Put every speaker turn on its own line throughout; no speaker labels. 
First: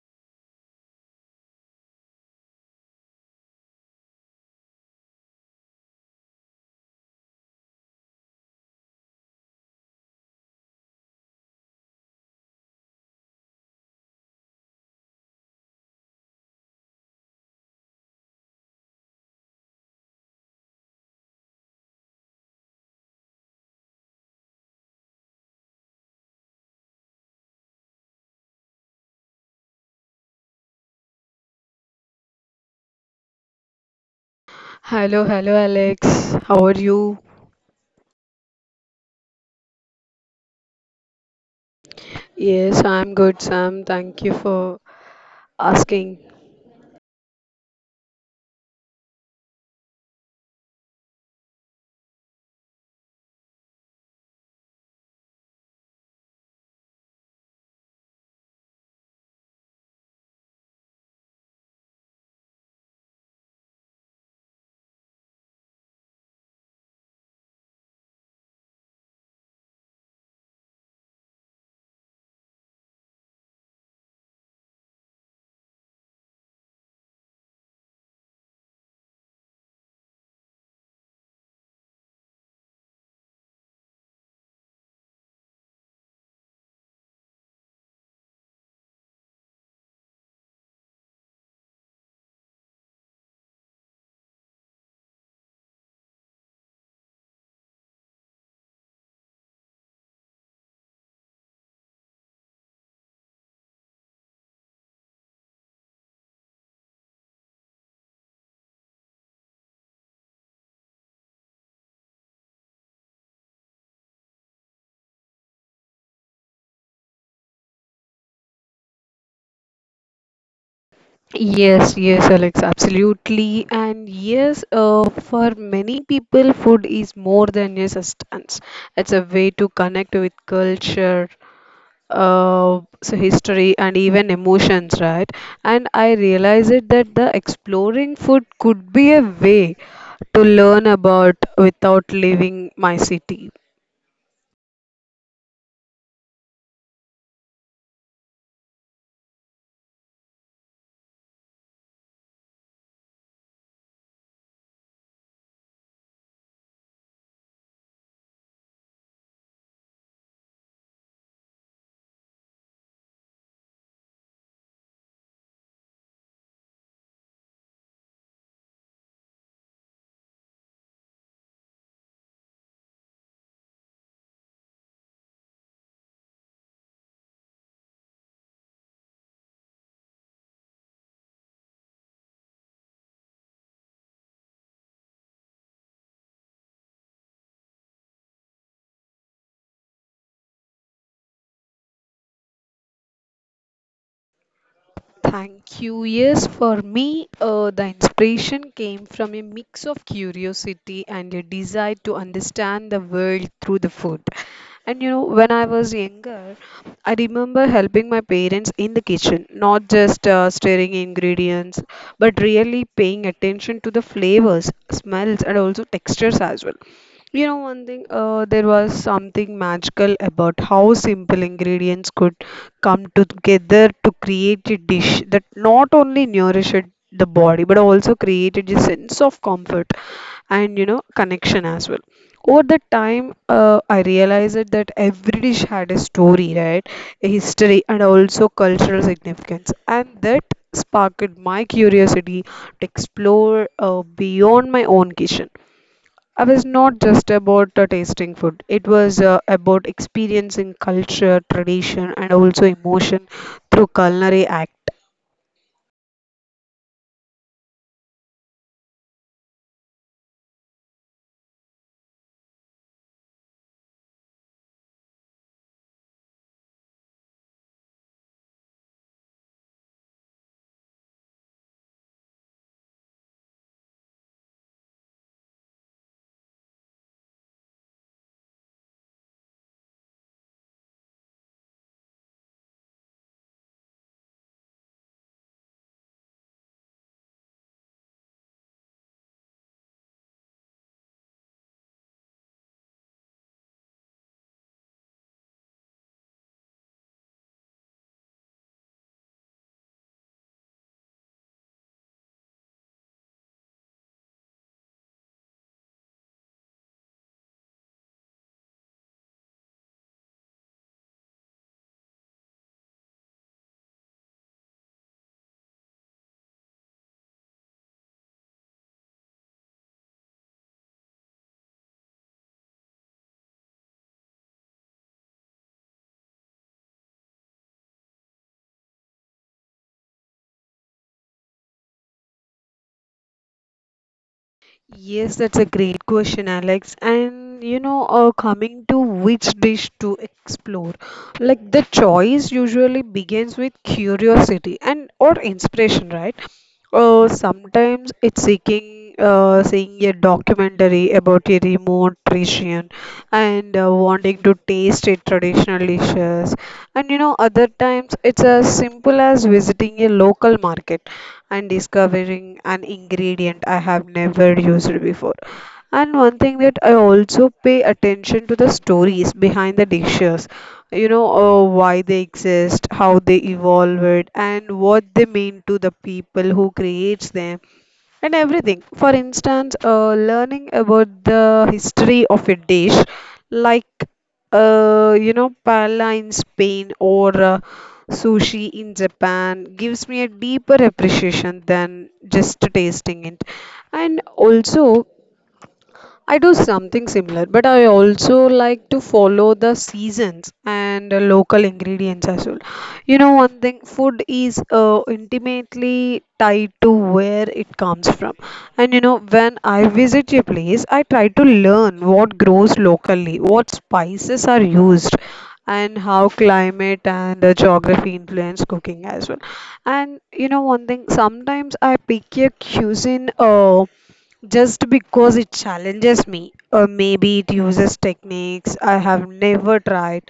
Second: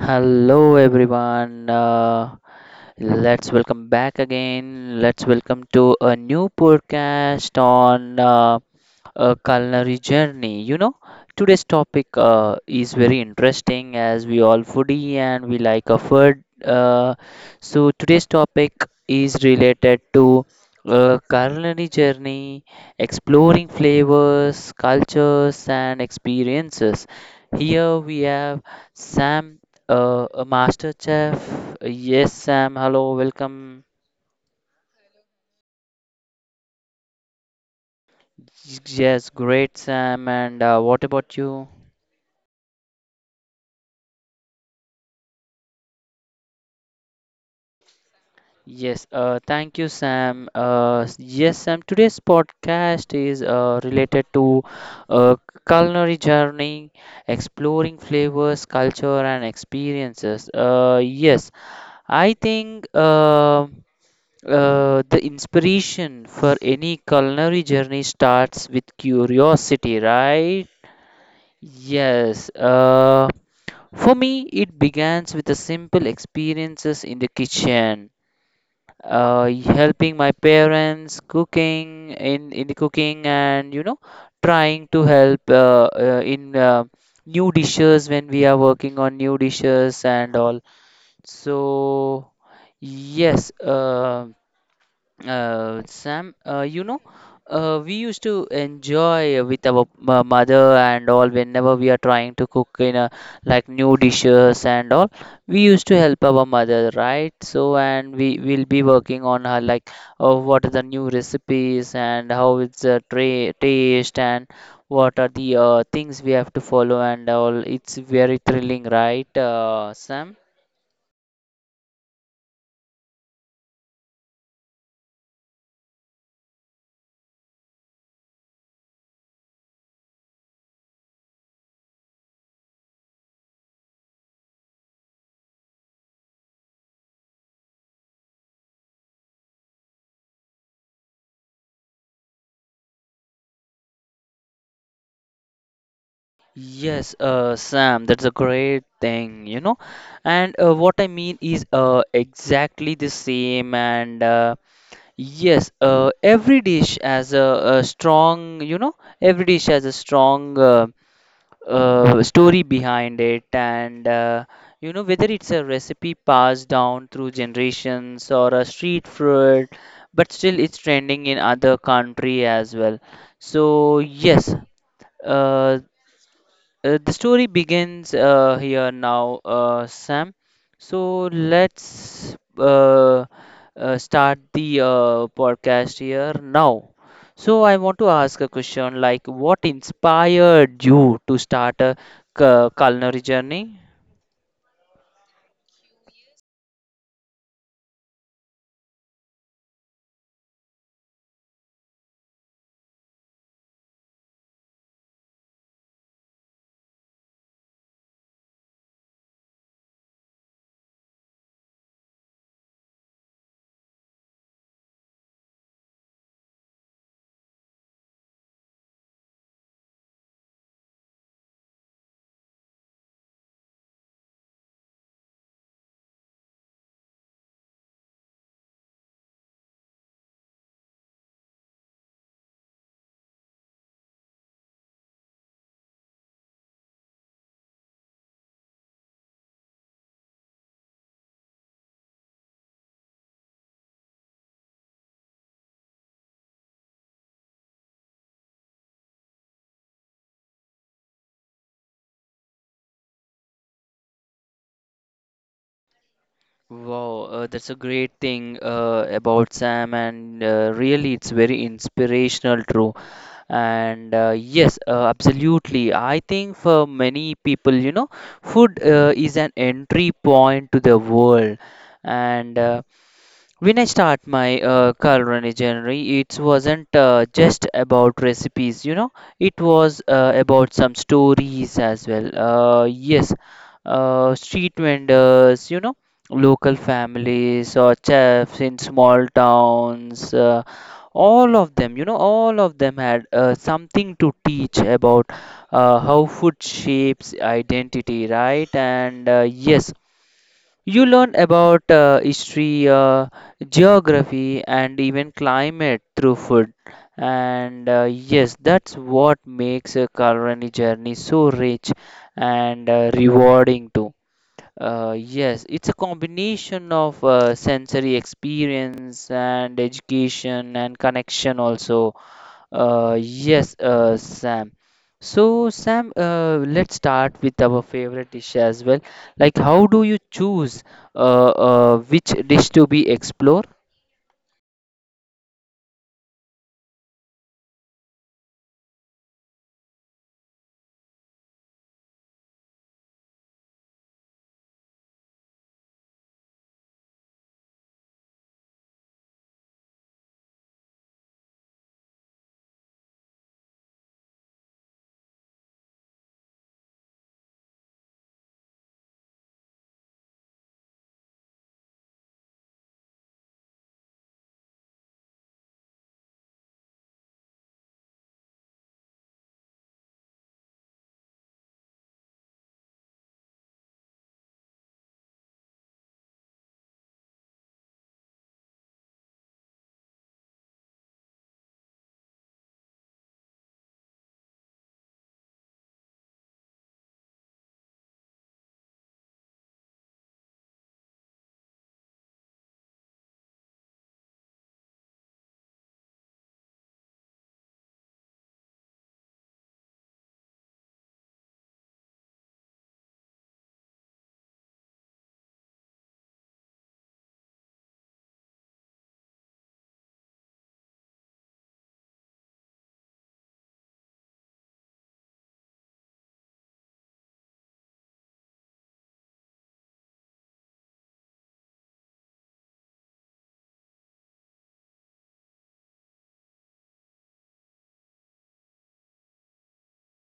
Hello everyone. Let's welcome back again. Let's welcome to a new podcast on a culinary journey. You know, today's topic is very interesting as we all foodie and we like a food. So today's topic is related to a culinary journey, exploring flavors, cultures, and experiences. Here we have Sam, a master chef. Yes, Sam. Hello, welcome.
Hello, hello, Alex. How are you?
Yes, great, Sam. And what about you?
Yes, I'm good, Sam. Thank you for asking.
Yes, thank you, Sam. Yes, Sam. Today's podcast is related to uh, culinary journey, exploring flavors, culture, and experiences. Yes, I think the inspiration for any culinary journey starts with curiosity, right? Yes, for me, it begins with the simple experiences in the kitchen, helping my parents cooking in the cooking, and you know, trying to help in new dishes when we are working on new dishes and all. So, yes, Sam, you know, we used to enjoy with our mother and all whenever we are trying to cook in a like new dishes and all. We used to help our mother, right? So, and we will be working on her like what are the new recipes and how it's tra taste and what are the things we have to follow and all. It's very thrilling, right, Sam?
Yes, yes, Alex, absolutely. And yes, for many people, food is more than a substance. It's a way to connect with culture, history, and even emotions, right? And I realized it that the exploring food could be a way to learn about without leaving my city.
Yes, Sam, that's a great thing, you know. And what I mean is exactly the same. And yes, every dish has a strong, you know, every dish has a strong story behind it. And you know, whether it's a recipe passed down through generations or a street food, but still it's trending in other country as well. So yes. uh, the story begins here now, Sam. So let's start the podcast here now. So I want to ask a question like, what inspired you to start a culinary journey?
Thank you. Yes, for me, the inspiration came from a mix of curiosity and a desire to understand the world through the food. And you know, when I was younger, I remember helping my parents in the kitchen, not just stirring ingredients, but really paying attention to the flavors, smells, and also textures as well. You know, one thing, there was something magical about how simple ingredients could come together to create a dish that not only nourished the body but also created a sense of comfort and you know connection as well over the time, I realized that every dish had a story, right, a history and also cultural significance, and that sparked my curiosity to explore beyond my own kitchen. I was not just about tasting food, it was about experiencing culture, tradition, and also emotion through culinary act.
Wow, that's a great thing about Sam, and really, it's very inspirational, true. And yes, absolutely. I think for many people, you know, food is an entry point to the world. And when I start my culinary journey, it wasn't just about recipes, you know, it was about some stories as well. Yes, street vendors, you know, local families or chefs in small towns, all of them, you know, all of them had something to teach about how food shapes identity, right? And yes. You learn about history, geography, and even climate through food. And yes, that's what makes a culinary journey so rich and rewarding too. Yes, it's a combination of sensory experience and education and connection also. Yes, Sam. So, Sam, let's start with our favorite dish as well. Like, how do you choose which dish to be explored?
Yes, that's a great question, Alex. And you know, coming to which dish to explore, like the choice usually begins with curiosity and or inspiration, right? Sometimes it's seeking seeing a documentary about a remote region and wanting to taste a traditional dishes. And you know, other times it's as simple as visiting a local market and discovering an ingredient I have never used before. And one thing that I also pay attention to the stories behind the dishes, you know, why they exist, how they evolved, and what they mean to the people who creates them and everything. For instance, learning about the history of a dish, like you know, paella in Spain or sushi in Japan, gives me a deeper appreciation than just tasting it. And also, I do something similar, but I also like to follow the seasons and local ingredients as well. You know, one thing, food is intimately tied to where it comes from. And you know, when I visit a place, I try to learn what grows locally, what spices are used, and how climate and geography influence cooking as well. And you know, one thing, sometimes I pick a cuisine. Just because it challenges me, or maybe it uses techniques I have never tried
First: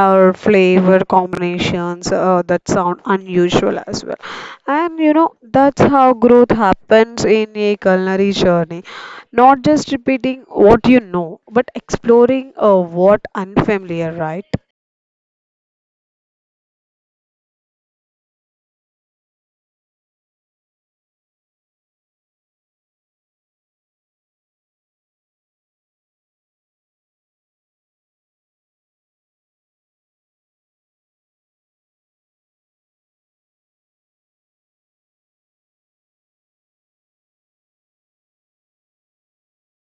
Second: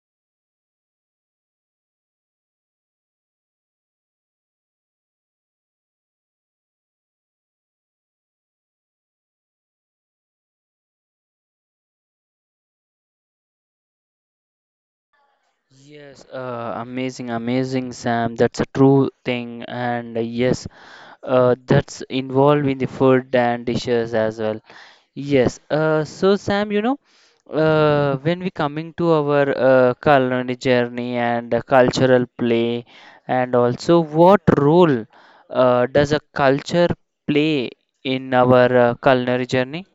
or flavor combinations that sound unusual as well. And you know, that's how growth happens in a culinary journey, not just repeating what you know but exploring what unfamiliar, right?
Yes, amazing, amazing, Sam. That's a true thing, and yes, that's involved in the food and dishes as well. Yes. So Sam, you know, when we coming to our culinary journey and cultural play, and also what role does a culture play in our culinary journey?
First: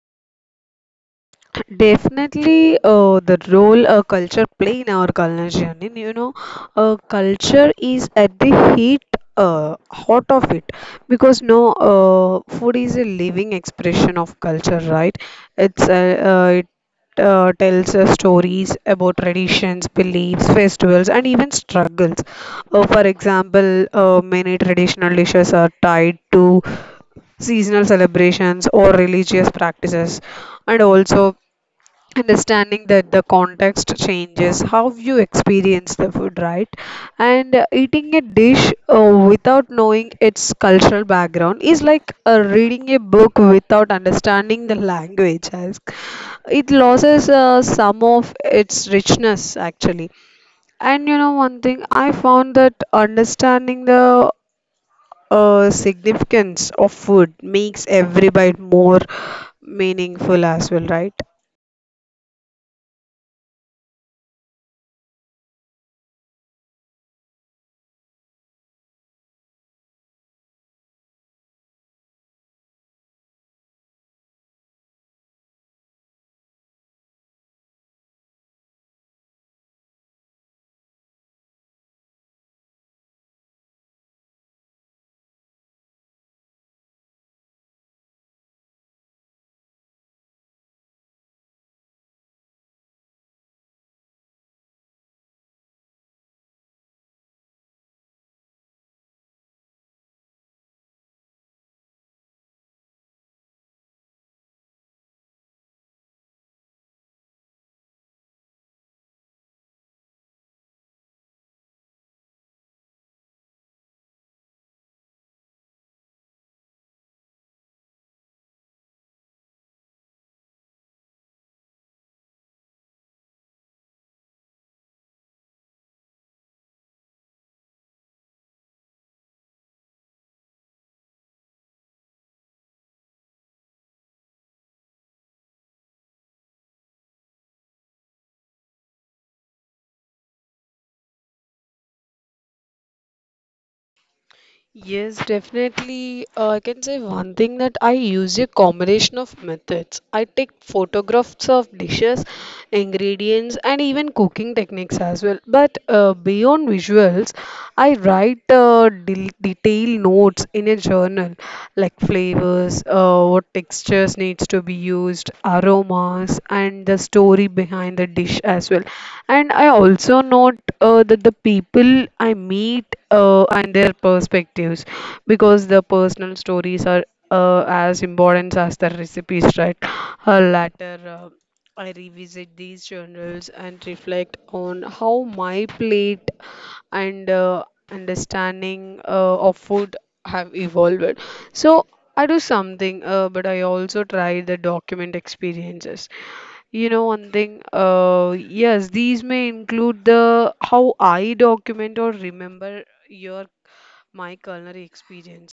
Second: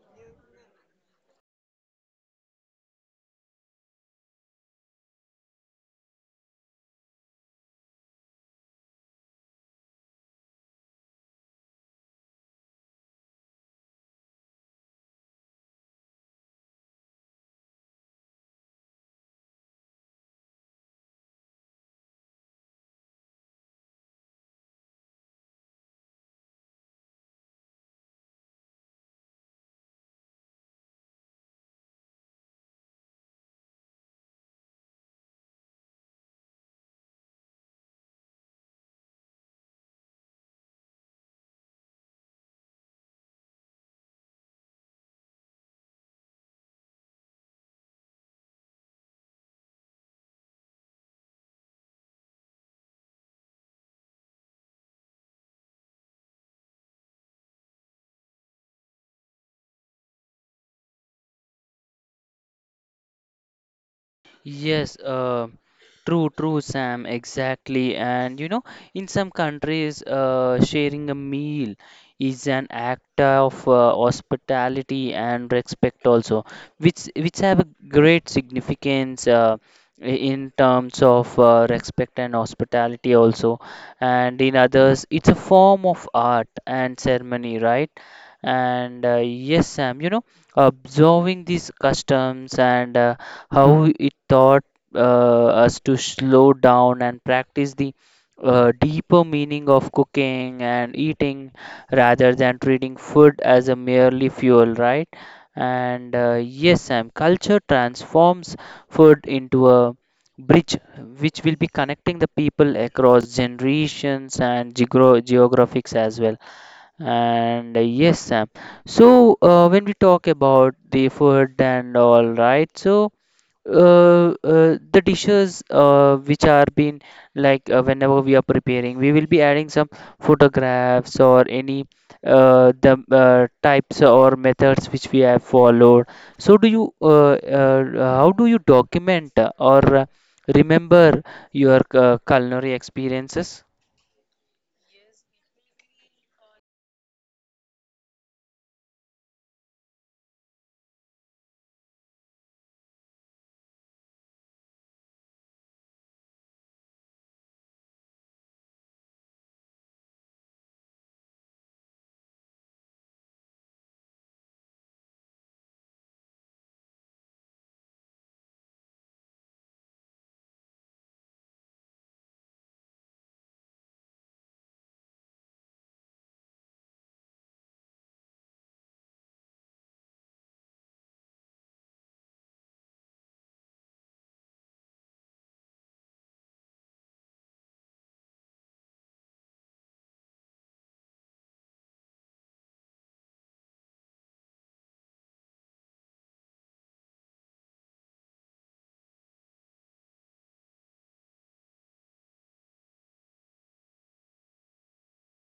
Definitely, the role a culture play in our colonization. And, you know, uh, culture is at the heat, uh, heart of it, because no, food is a living expression of culture, right? It tells stories about traditions, beliefs, festivals, and even struggles. For example, many traditional dishes are tied to seasonal celebrations or religious practices, and also understanding that the context changes how you experience the food, right? And eating a dish without knowing its cultural background is like reading a book without understanding the language, as it loses some of its richness, actually. And you know, one thing I found that understanding the significance of food makes every bite more meaningful as well, right?
Yes, true, true, Sam, exactly. And you know, in some countries, sharing a meal is an act of hospitality and respect also, which have a great significance in terms of respect and hospitality also. And in others, it's a form of art and ceremony, right? And yes, Sam, you know, observing these customs and how it taught us to slow down and practice the deeper meaning of cooking and eating rather than treating food as a merely fuel, right? And yes, Sam, culture transforms food into a bridge which will be connecting the people across generations and geographics as well. And yes, Sam. So when we talk about the food and all, right? So the dishes which are being like whenever we are preparing we will be adding some photographs or any the types or methods which we have followed, so do you how do you document or remember your culinary experiences?
Yes, definitely. I can say one thing that I use a combination of methods. I take photographs of dishes, ingredients, and even cooking techniques as well. But beyond visuals, I write detailed notes in a journal, like flavors, what textures needs to be used, aromas, and the story behind the dish as well. And I also note that the people I meet and their perspectives, because the personal stories are as important as the recipes, right? Later, I revisit these journals and reflect on how my plate and understanding of food have evolved. So, I do something, but I also try the document experiences. You know, one thing, yes, these may include the how I document or remember your my culinary experience.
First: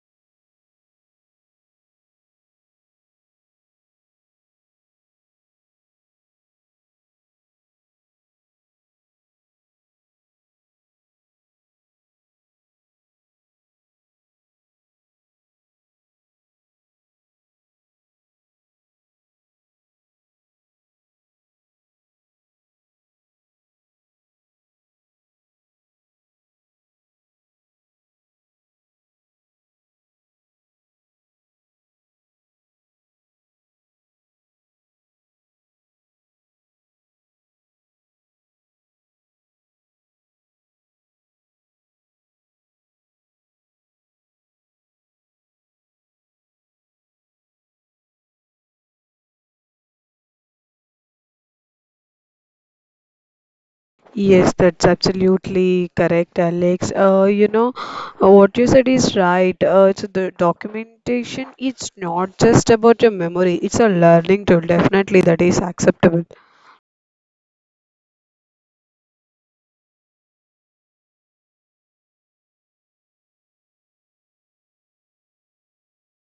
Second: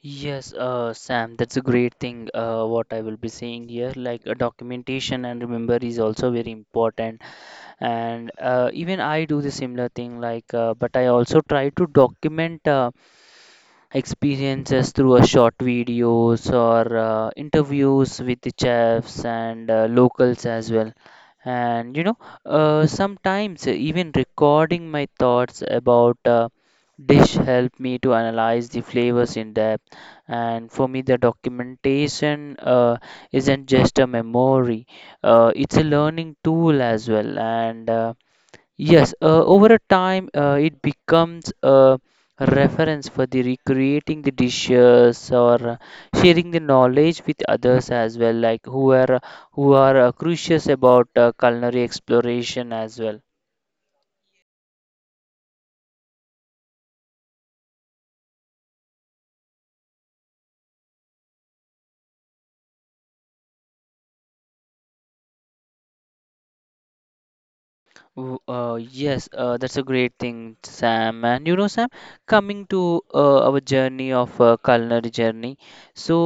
Yes, Sam, that's a great thing. What I will be saying here, like a documentation and remember is also very important, and even I do the similar thing like but I also try to document experiences through a short videos or interviews with the chefs and locals as well. And you know, sometimes even recording my thoughts about dish help me to analyze the flavors in depth. And for me the documentation isn't just a memory, it's a learning tool as well. And yes, over a time, it becomes a reference for the recreating the dishes or sharing the knowledge with others as well, like who are curious about culinary exploration as well.
Yes, that's absolutely correct, Alex. You know, what you said is right. So the documentation, it's not just about your memory, it's a learning tool. Definitely, that is acceptable.
Oh Uh, yes, that's a great thing, Sam. And you know, Sam, coming to our journey of culinary journey. So,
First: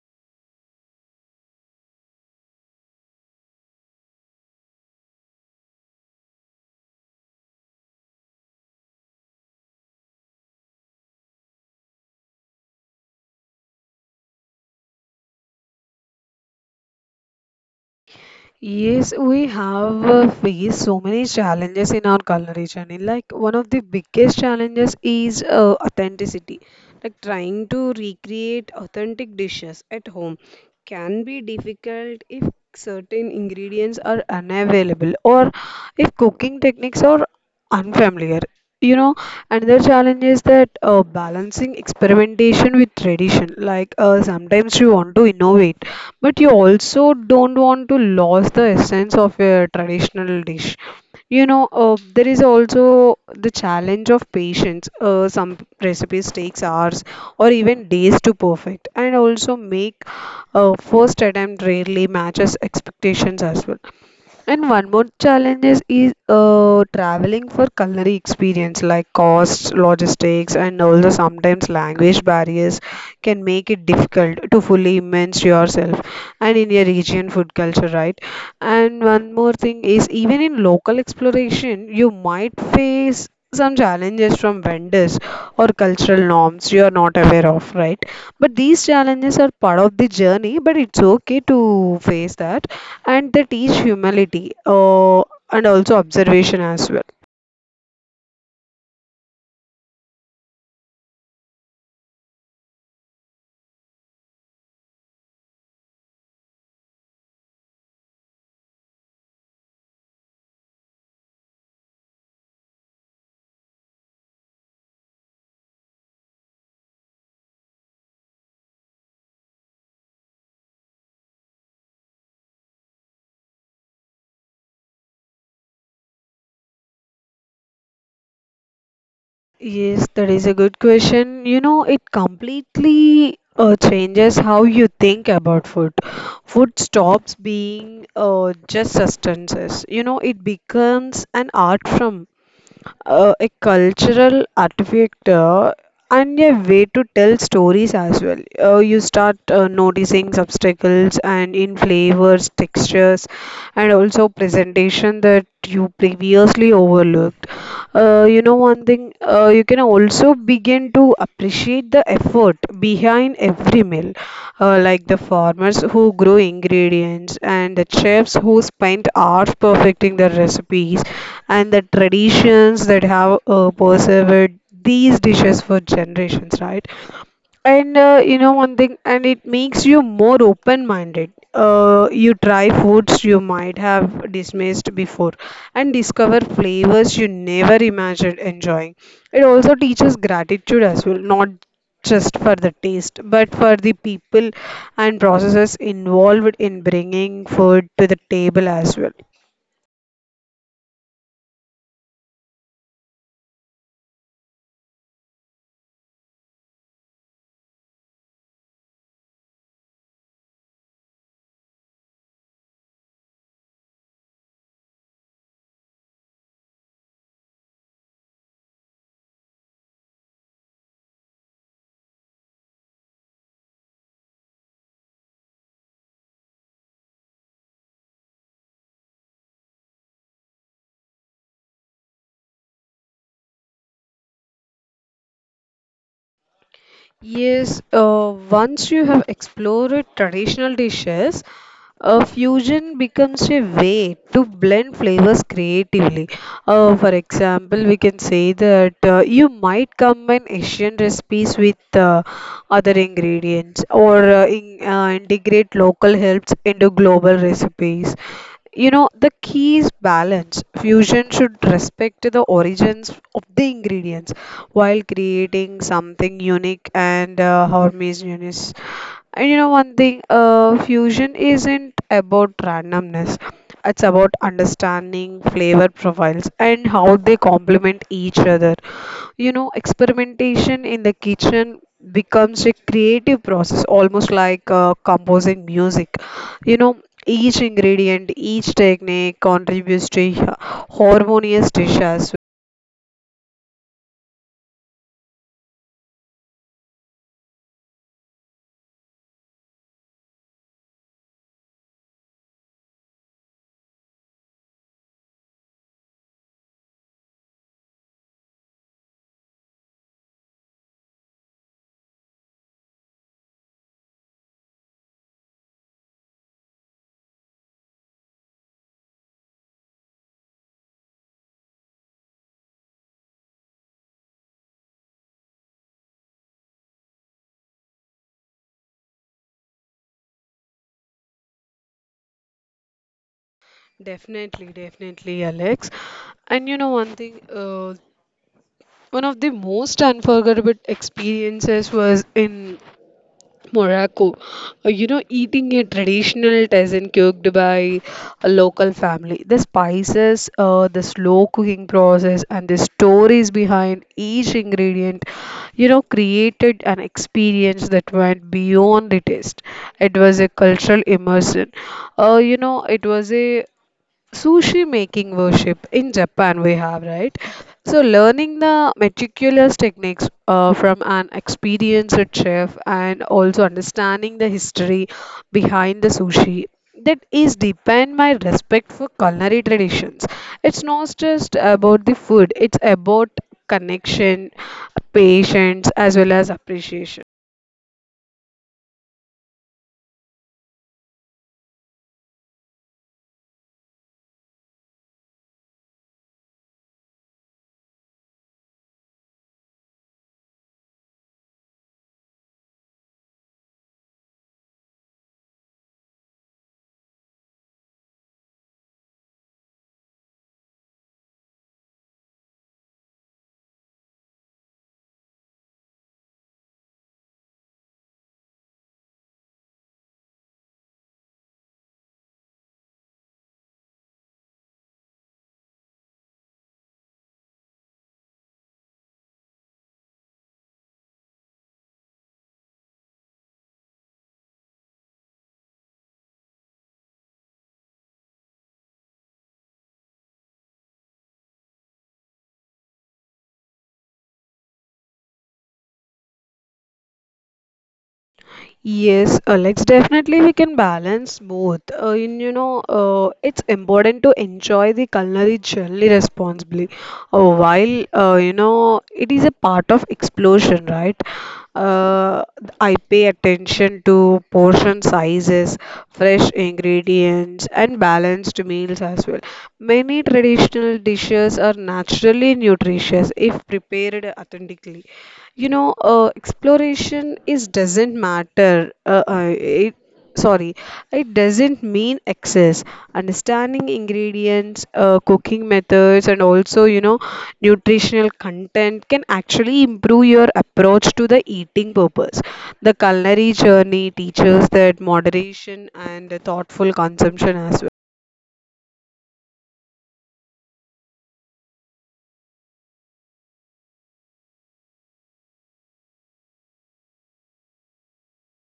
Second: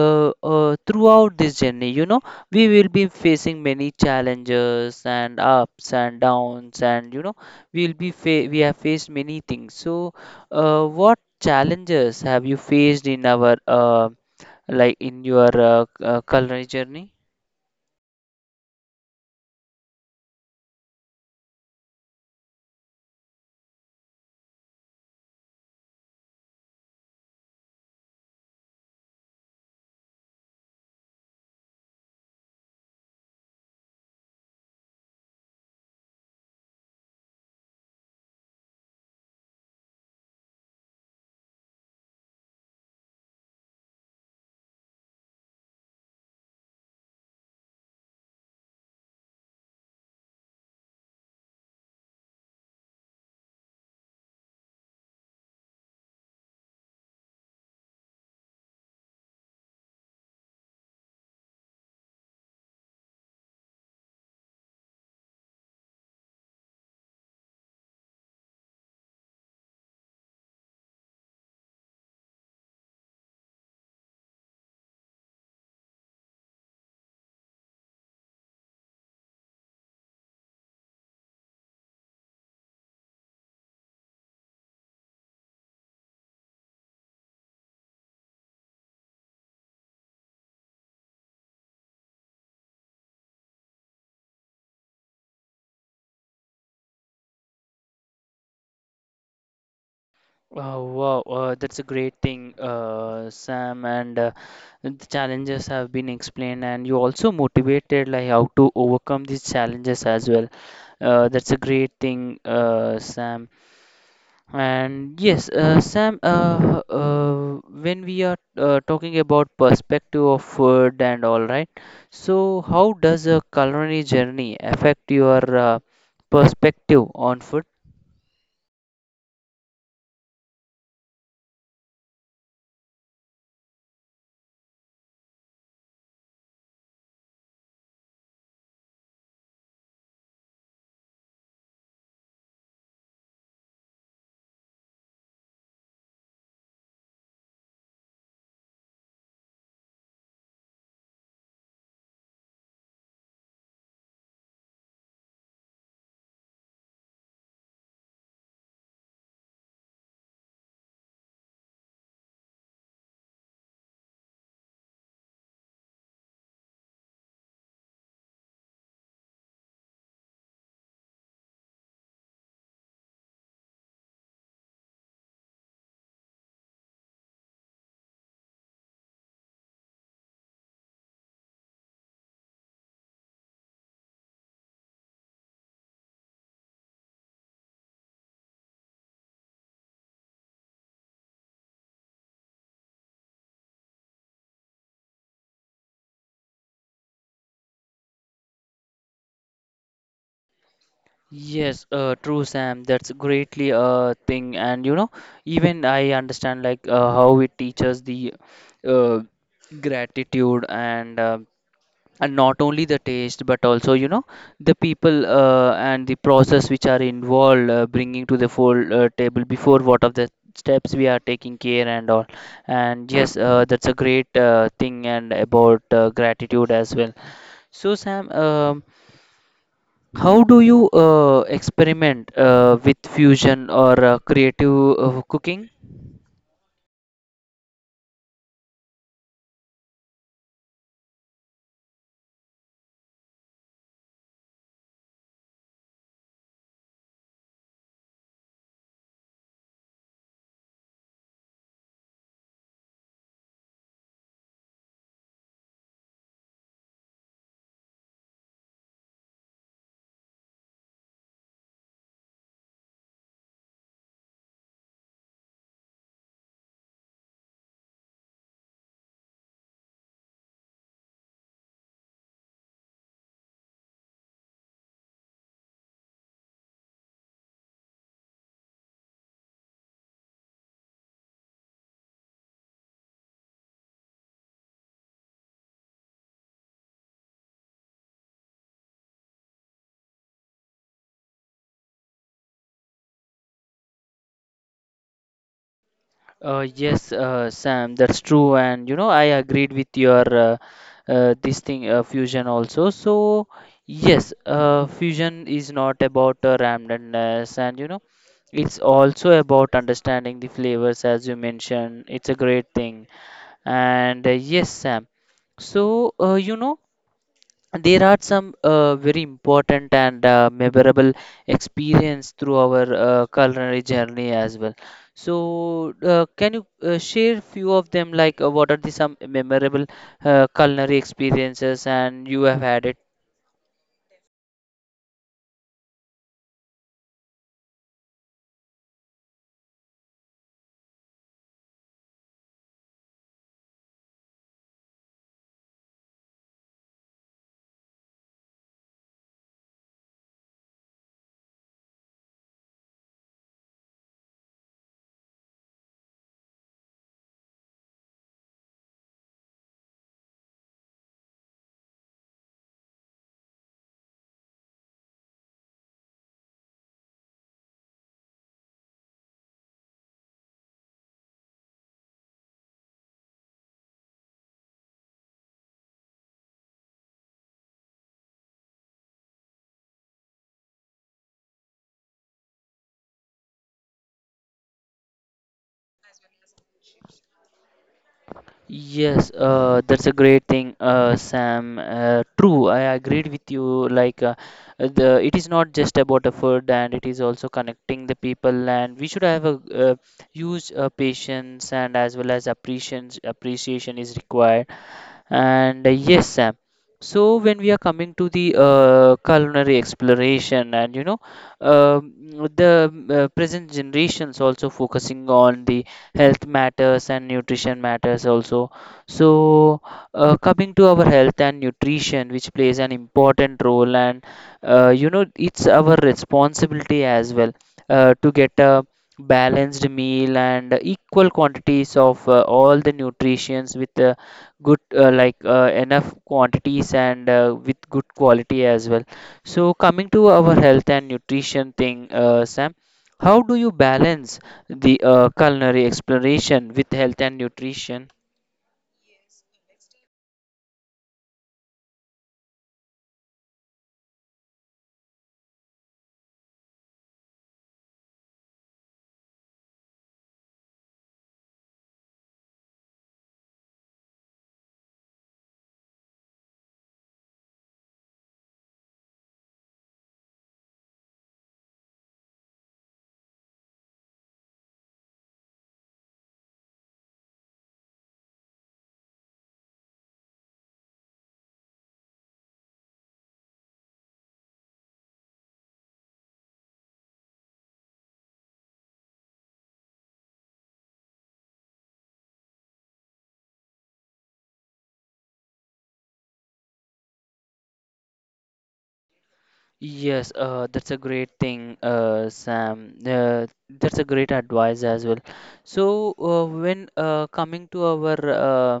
throughout this journey, you know, we will be facing many challenges and ups and downs, and you know, we have faced many things. So, what challenges have you faced in our like in your culinary journey?
Yes, we have faced so many challenges in our culinary journey. Like, one of the biggest challenges is authenticity. Like trying to recreate authentic dishes at home can be difficult if certain ingredients are unavailable or if cooking techniques are unfamiliar. You know, another challenge is that balancing experimentation with tradition. Like sometimes you want to innovate, but you also don't want to lose the essence of a traditional dish. You know, there is also the challenge of patience. Some recipes takes hours or even days to perfect, and also make first attempt rarely matches expectations as well. And one more challenges is traveling for culinary experience like costs, logistics, and also sometimes language barriers can make it difficult to fully immerse yourself and in your region food culture, right? And one more thing is even in local exploration, you might face some challenges from vendors or cultural norms you are not aware of, right? But these challenges are part of the journey, but it's okay to face that, and they teach humility and also observation as well.
Oh, wow, that's a great thing, Sam. And the challenges have been explained, and you also motivated like how to overcome these challenges as well. That's a great thing, Sam. And yes, Sam, when we are talking about perspective of food and all, right? So, how does a culinary journey affect your perspective on food?
Yes, that is a good question. You know, it completely changes how you think about food. Food stops being just sustenance. You know, it becomes an art form, a cultural artifact, and a way to tell stories as well. You start noticing obstacles and in flavors, textures, and also presentation that you previously overlooked. You know, one thing, you can also begin to appreciate the effort behind every meal, like the farmers who grow ingredients and the chefs who spend hours perfecting their recipes and the traditions that have persevered these dishes for generations, right? And you know, one thing, and it makes you more open-minded. You try foods you might have dismissed before and discover flavors you never imagined enjoying. It also teaches gratitude as well, not just for the taste, but for the people and processes involved in bringing food to the table as well.
Yes, true, Sam. That's greatly a thing, and you know, even I understand like how it teaches the uh, gratitude and not only the taste, but also you know the people and the process which are involved bringing to the full table before what of the steps we are taking care and all. And yes, that's a great thing and about gratitude as well. So, Sam. How do you experiment with fusion or creative cooking?
Yes, once you have explored traditional dishes, fusion becomes a way to blend flavors creatively. For example, we can say that you might combine Asian recipes with other ingredients or integrate local helps into global recipes. You know, the key is balance. Fusion should respect the origins of the ingredients while creating something unique and harmonious. And you know, one thing, fusion isn't about randomness. It's about understanding flavor profiles and how they complement each other. You know, experimentation in the kitchen becomes a creative process, almost like composing music. You know, each ingredient, each technique contributes to a harmonious dish as
Yes, Sam, that's true, and you know I agreed with your this thing fusion also. So yes, fusion is not about randomness, and you know it's also about understanding the flavors, as you mentioned. It's a great thing, and yes, Sam. So you know. There are some very important and memorable experience through our culinary journey as well. So, can you share few of them? Like, what are the some memorable culinary experiences and you have had it?
well. Definitely, definitely, Alex. And you know, one thing, one of the most unforgettable experiences was in Morocco, you know, eating a traditional tazin cooked by a local family. The spices, the slow cooking process, and the stories behind each ingredient, you know, created an experience that went beyond the taste. It was a cultural immersion. You know, it was a sushi making worship in Japan we have, right? So learning the meticulous techniques from an experienced chef and also understanding the history behind the sushi, that is deepen my respect for culinary traditions. It's not just about the food, it's about connection, patience, as well as appreciation.
Yes, that's a great thing, Sam. True, I agreed with you. Like, the it is not just about a food, and it is also connecting the people. And we should have a huge patience, and as well as appreciation. Appreciation is required, and yes, Sam. So when we are coming to the culinary exploration, and you know, um, the present generations also focusing on the health matters and nutrition matters also. So coming to our health and nutrition, which plays an important role, and you know, it's our responsibility as well to get a balanced meal and equal quantities of all the nutrients with good, like enough quantities and with good quality as well. So coming to our health and nutrition thing, Sam, how do you balance the culinary exploration with health and nutrition?
Yes, Alex, definitely we can balance both. You know, it's important to enjoy the culinary journey responsibly. While, you know, it is a part of explosion, right? Uh, I pay attention to portion sizes, fresh ingredients, and balanced meals as well. Many traditions traditional dishes are naturally nutritious if prepared authentically. You know, exploration is doesn't matter. Sorry, it doesn't mean excess. Understanding ingredients, cooking methods, and also you know, nutritional content can actually improve your approach to the eating purpose. The culinary journey teaches that moderation and thoughtful consumption as well.
Yes, that's a great thing, Sam. That's a great advice as well. So, when coming to our uh,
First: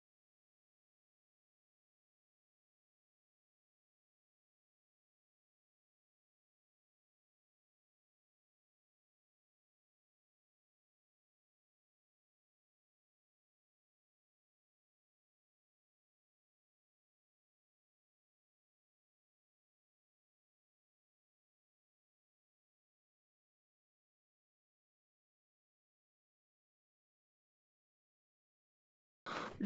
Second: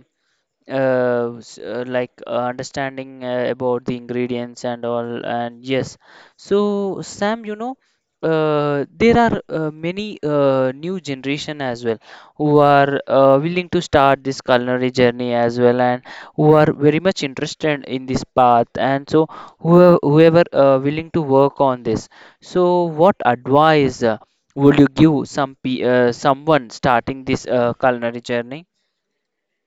s- uh, like understanding about the ingredients and all, and yes. So Sam, you know, there are many new generation as well who are willing to start this culinary journey as well, and who are very much interested in this path, and so whoever willing to work on this, so what advice would you give someone starting this culinary journey?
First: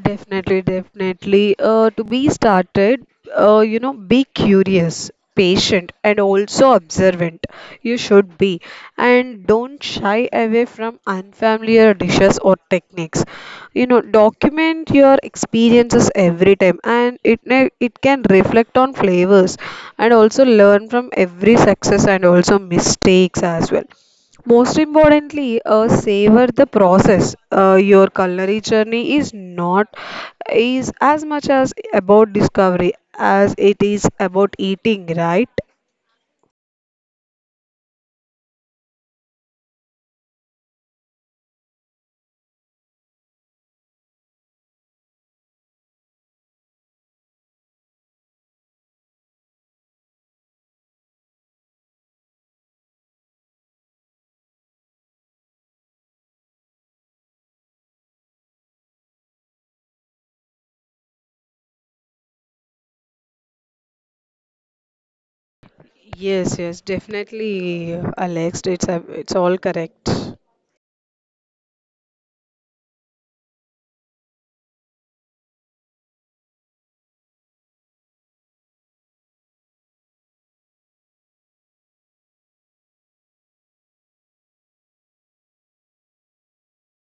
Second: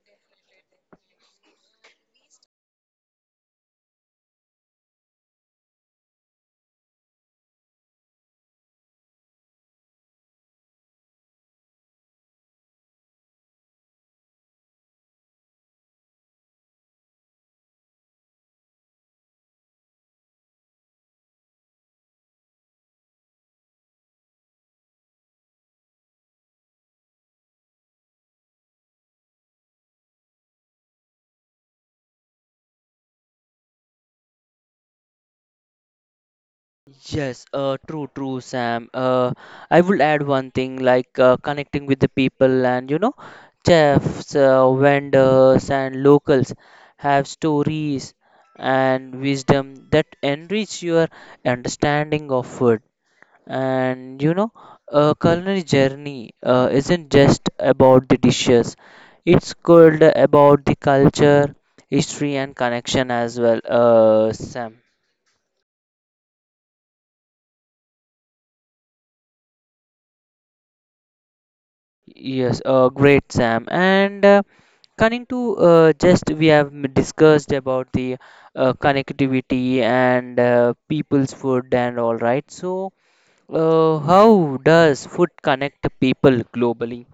Definitely, definitely. To be started, you know, be curious, patient, and also observant. You should be. And don't shy away from unfamiliar dishes or techniques. You know, document your experiences every time, and it can reflect on flavors and also learn from every success and also mistakes as well. Most importantly, savor the process. Your culinary journey is not is as much as about discovery as it is about eating, right?
Yes, true, true, Sam. I would add one thing like connecting with the people, and you know, chefs, vendors, and locals have stories and wisdom that enrich your understanding of food. And you know, a culinary journey isn't just about the dishes, it's called about the culture, history, and connection as well, Sam.
Yes, yes, definitely, Alex. It's all correct.
Yes, great, Sam. And coming to Just we have discussed about the connectivity and people's food and all right. So, how does food connect people globally?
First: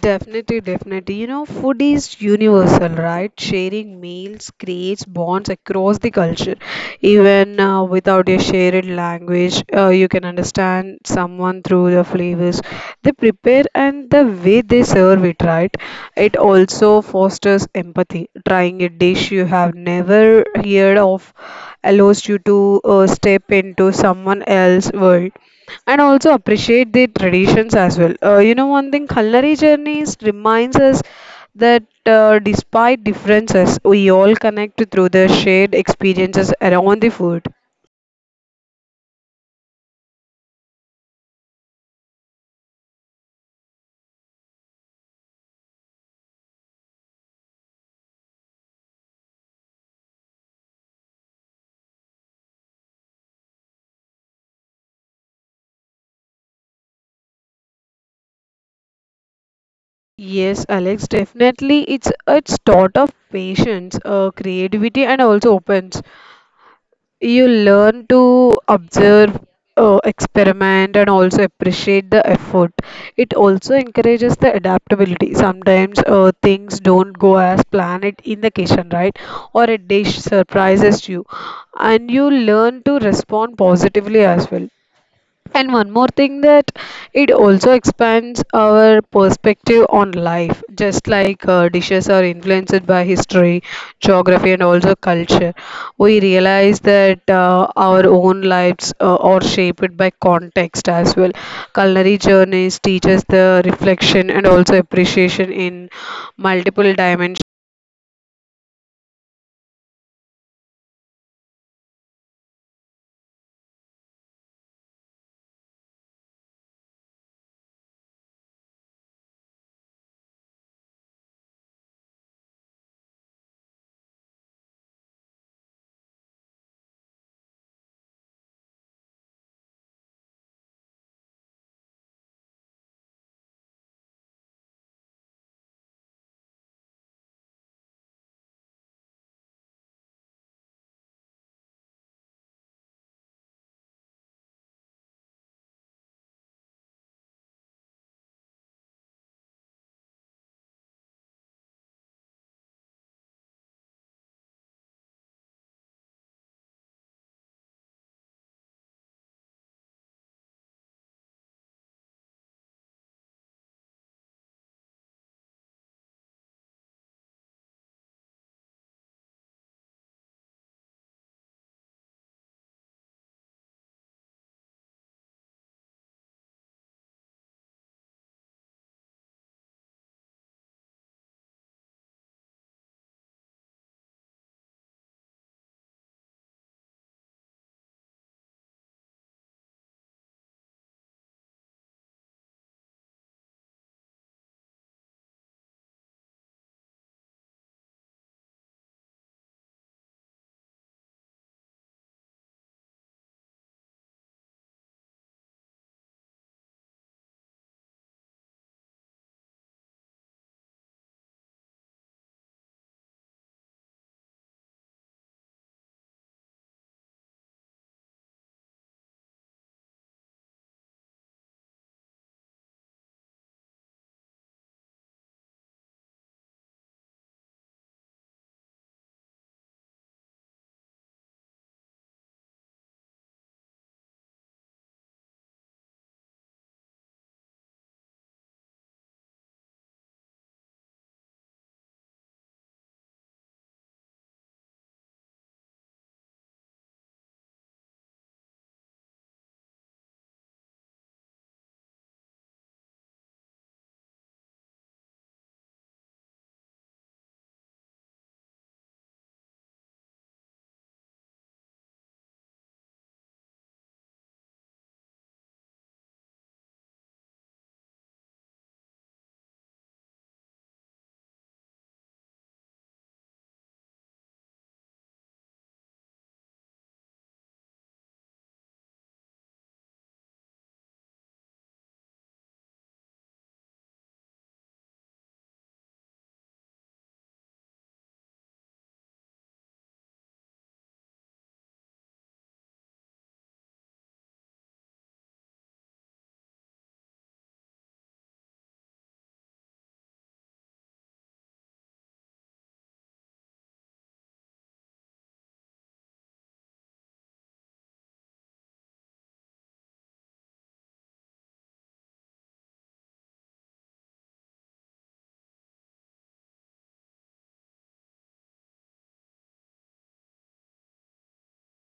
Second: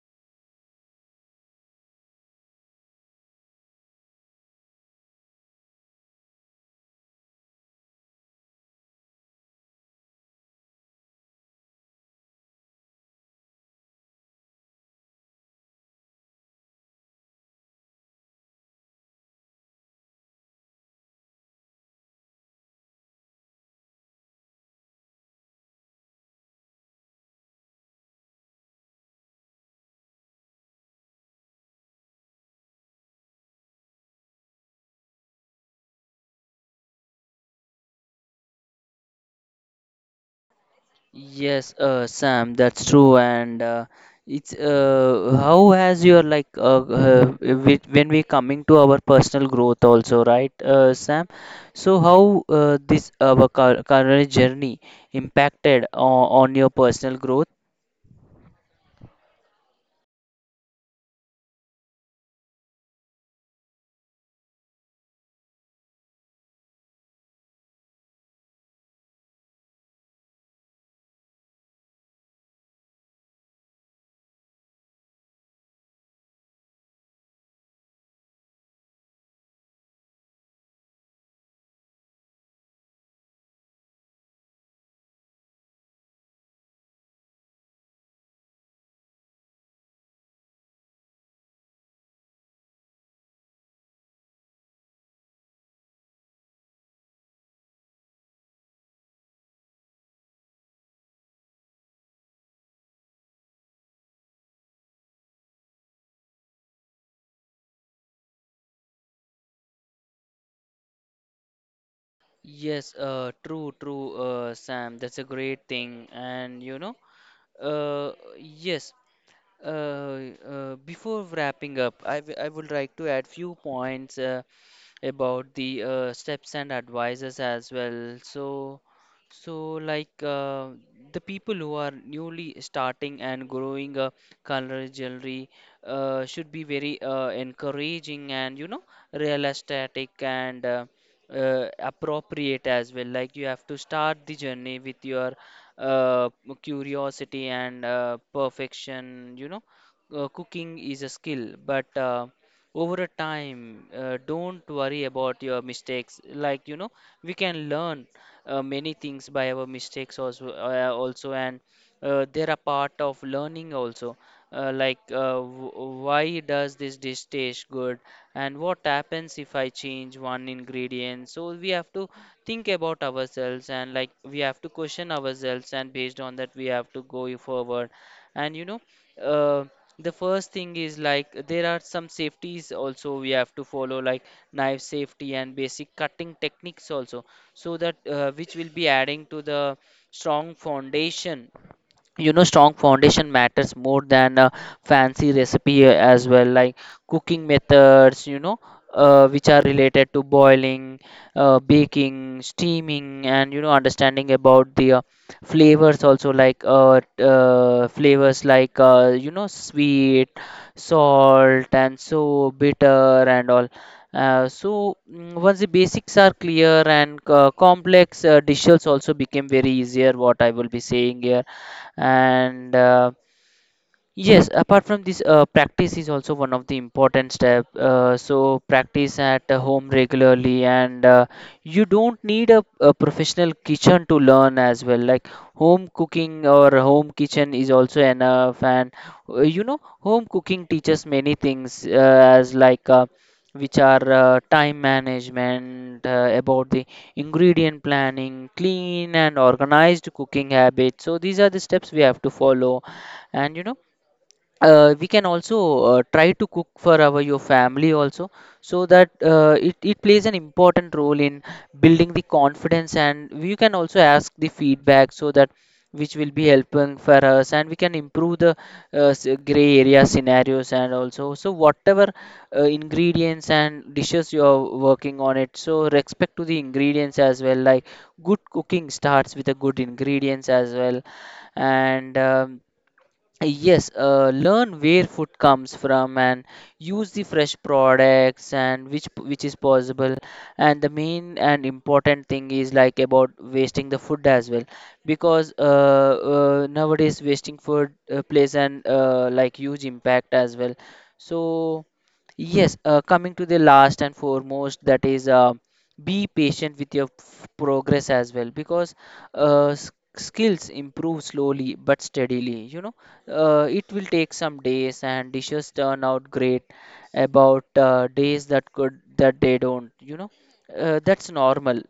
Definitely, definitely. You know, food is universal, right? Sharing meals creates bonds across the culture. Even without a shared language, you can understand someone through the flavors they prepare and the way they serve it, right? It also fosters empathy. Trying a dish you have never heard of allows you to step into someone else's world and also appreciate the traditions as well. You know, one thing, culinary journeys reminds us that despite differences, we all connect through the shared experiences around the food.
Yes, Sam, that's true. And it's how has your when we coming to our personal growth also, right, Sam? So how this our current journey impacted on your personal growth?
Yes, Alex, definitely, it's taught of patience, creativity, and also opens. You learn to observe, experiment, and also appreciate the effort. It also encourages the adaptability. Sometimes things don't go as planned it in the kitchen, right? Or a dish surprises you, and you learn to respond positively as well. And one more thing that it also expands our perspective on life, just like dishes are influenced by history, geography, and also culture. We realize that our own lives are shaped by context as well. Culinary journeys teach us the reflection and also appreciation in multiple dimensions.
Yes, true, true, Sam. That's a great thing. And you know, uh, yes, before wrapping up, I would like to add few points. About the steps and advices as well. So, the people who are newly starting and growing a color jewelry should be very encouraging and you know realistic and appropriate as well. Like you have to start the journey with your uh, curiosity and perfection. Cooking is a skill, but over a time, don't worry about your mistakes. Like, you know, we can learn many things by our mistakes also, also, and they're a part of learning also. Uh, like, uh, w- why does this dish taste good? And what happens if I change one ingredient? So we have to think about ourselves, and like we have to question ourselves, and based on that, we have to go forward. And you know uh, the first thing is, like, there are some safeties also we have to follow, like knife safety and basic cutting techniques also, so that which will be adding to the strong foundation. You know, strong foundation matters more than a fancy recipe as well, like cooking methods, you know, which are related to boiling, baking, steaming, and you know, understanding about the flavors also, like flavors like, you know, sweet, salt, and so bitter and all. Once the basics are clear, and complex dishes also became very easier, what I will be saying here. And Yes, apart from this, practice is also one of the important step. So practice at home regularly, and you don't need a professional kitchen to learn as well. Like home cooking or home kitchen is also enough, and you know, home cooking teaches many things as like which are time management, about the ingredient planning, clean and organized cooking habits. So these are the steps we have to follow, and you know we can also try to cook for our your family also, so that it plays an important role in building the confidence, and you can also ask the feedback, so that which will be helping for us, and we can improve the gray area scenarios and also. So whatever ingredients and dishes you are working on it, so respect to the ingredients as well, like good cooking starts with a good ingredients as well. And Yes, learn where food comes from and use the fresh products which is possible. And the main and important thing is like about wasting the food as well, because nowadays wasting food plays an like huge impact as well. So yes, coming to the last and foremost, that is be patient with your progress as well, because uh, s- skills improve slowly but steadily. You know, it will take some days, and dishes turn out great, about days that could that they don't. You know, that's normal.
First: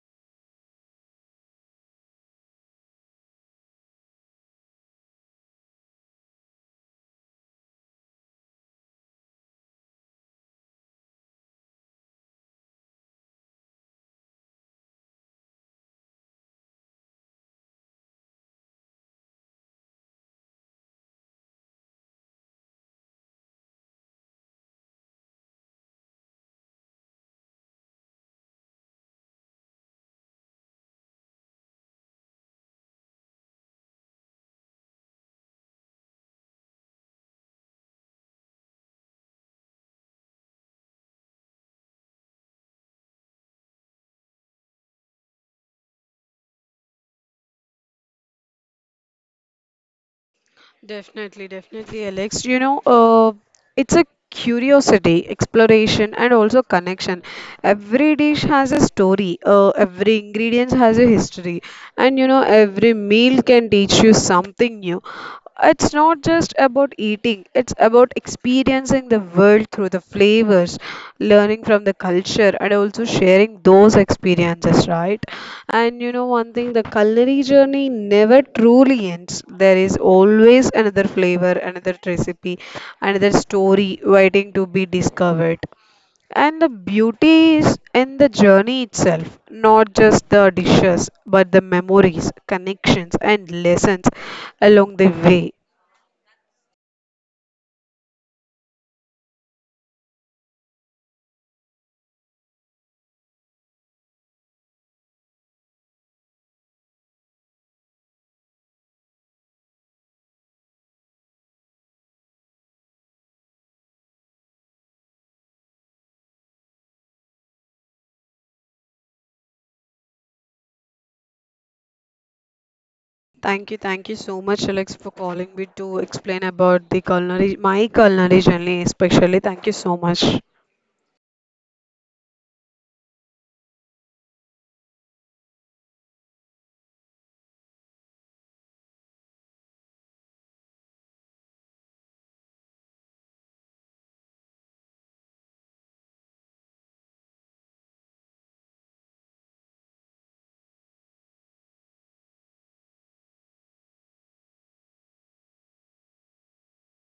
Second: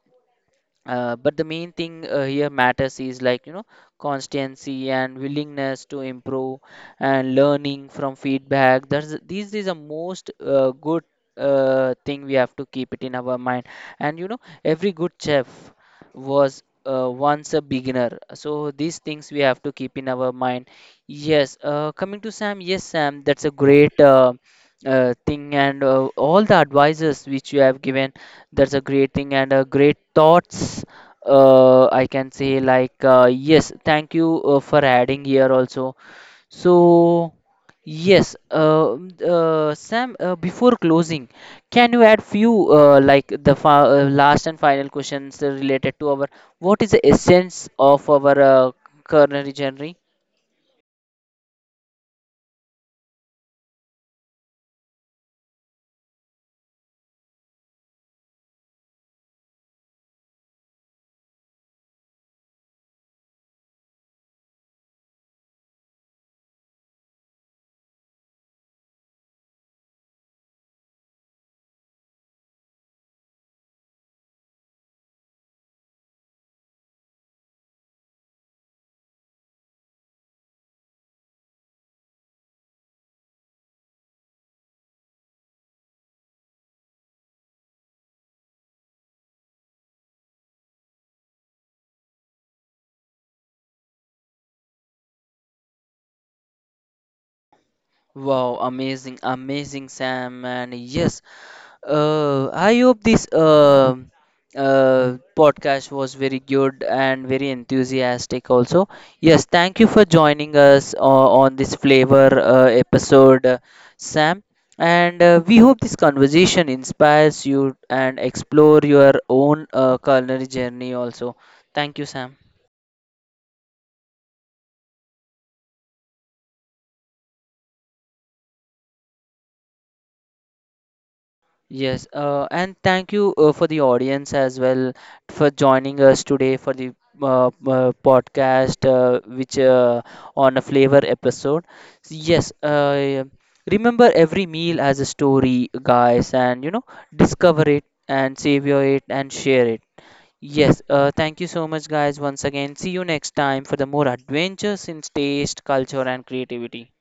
But the main thing here matters is, like, you know, constancy and willingness to improve and learning from feedback. That's these is the most good thing we have to keep it in our mind. And you know, every good chef was once a beginner. So these things we have to keep in our mind. Yes. Coming to Sam. Yes, Sam. That's a great. Thing, and all the advices which you have given, that's a great thing and a great thoughts. I can say, like, yes, thank you for adding here also. So yes, Sam. Before closing, can you add few like the fa last and final questions related to our, what is the essence of our culinary journey?
Definitely, definitely, Alex. You know, it's a curiosity, exploration, and also connection. Every dish has a story. Every ingredient has a history, and you know, every meal can teach you something new. It's not just about eating, it's about experiencing the world through the flavors, learning from the culture, and also sharing those experiences, right? And you know, one thing, the culinary journey never truly ends. There is always another flavor, another recipe, another story waiting to be discovered. And the beauty is in the journey itself, not just the dishes, but the memories, connections, and lessons along the way.
Wow, amazing, amazing, Sam. And yes, I hope this podcast was very good and very enthusiastic also. Yes, thank you for joining us on this flavor episode, Sam. And we hope this conversation inspires you and explore your own culinary journey also. Thank you, Sam.
Thank you so much, Alex, for calling me to explain about the culinary, my culinary journey, especially. Thank you so much.
Yes, and thank you for the audience as well for joining us today for the podcast, which on a flavor episode. Yes, remember every meal as a story, guys, and you know, discover it and savor it and share it. Yes, thank you so much, guys, once again. See you next time for the more adventures in taste, culture, and creativity.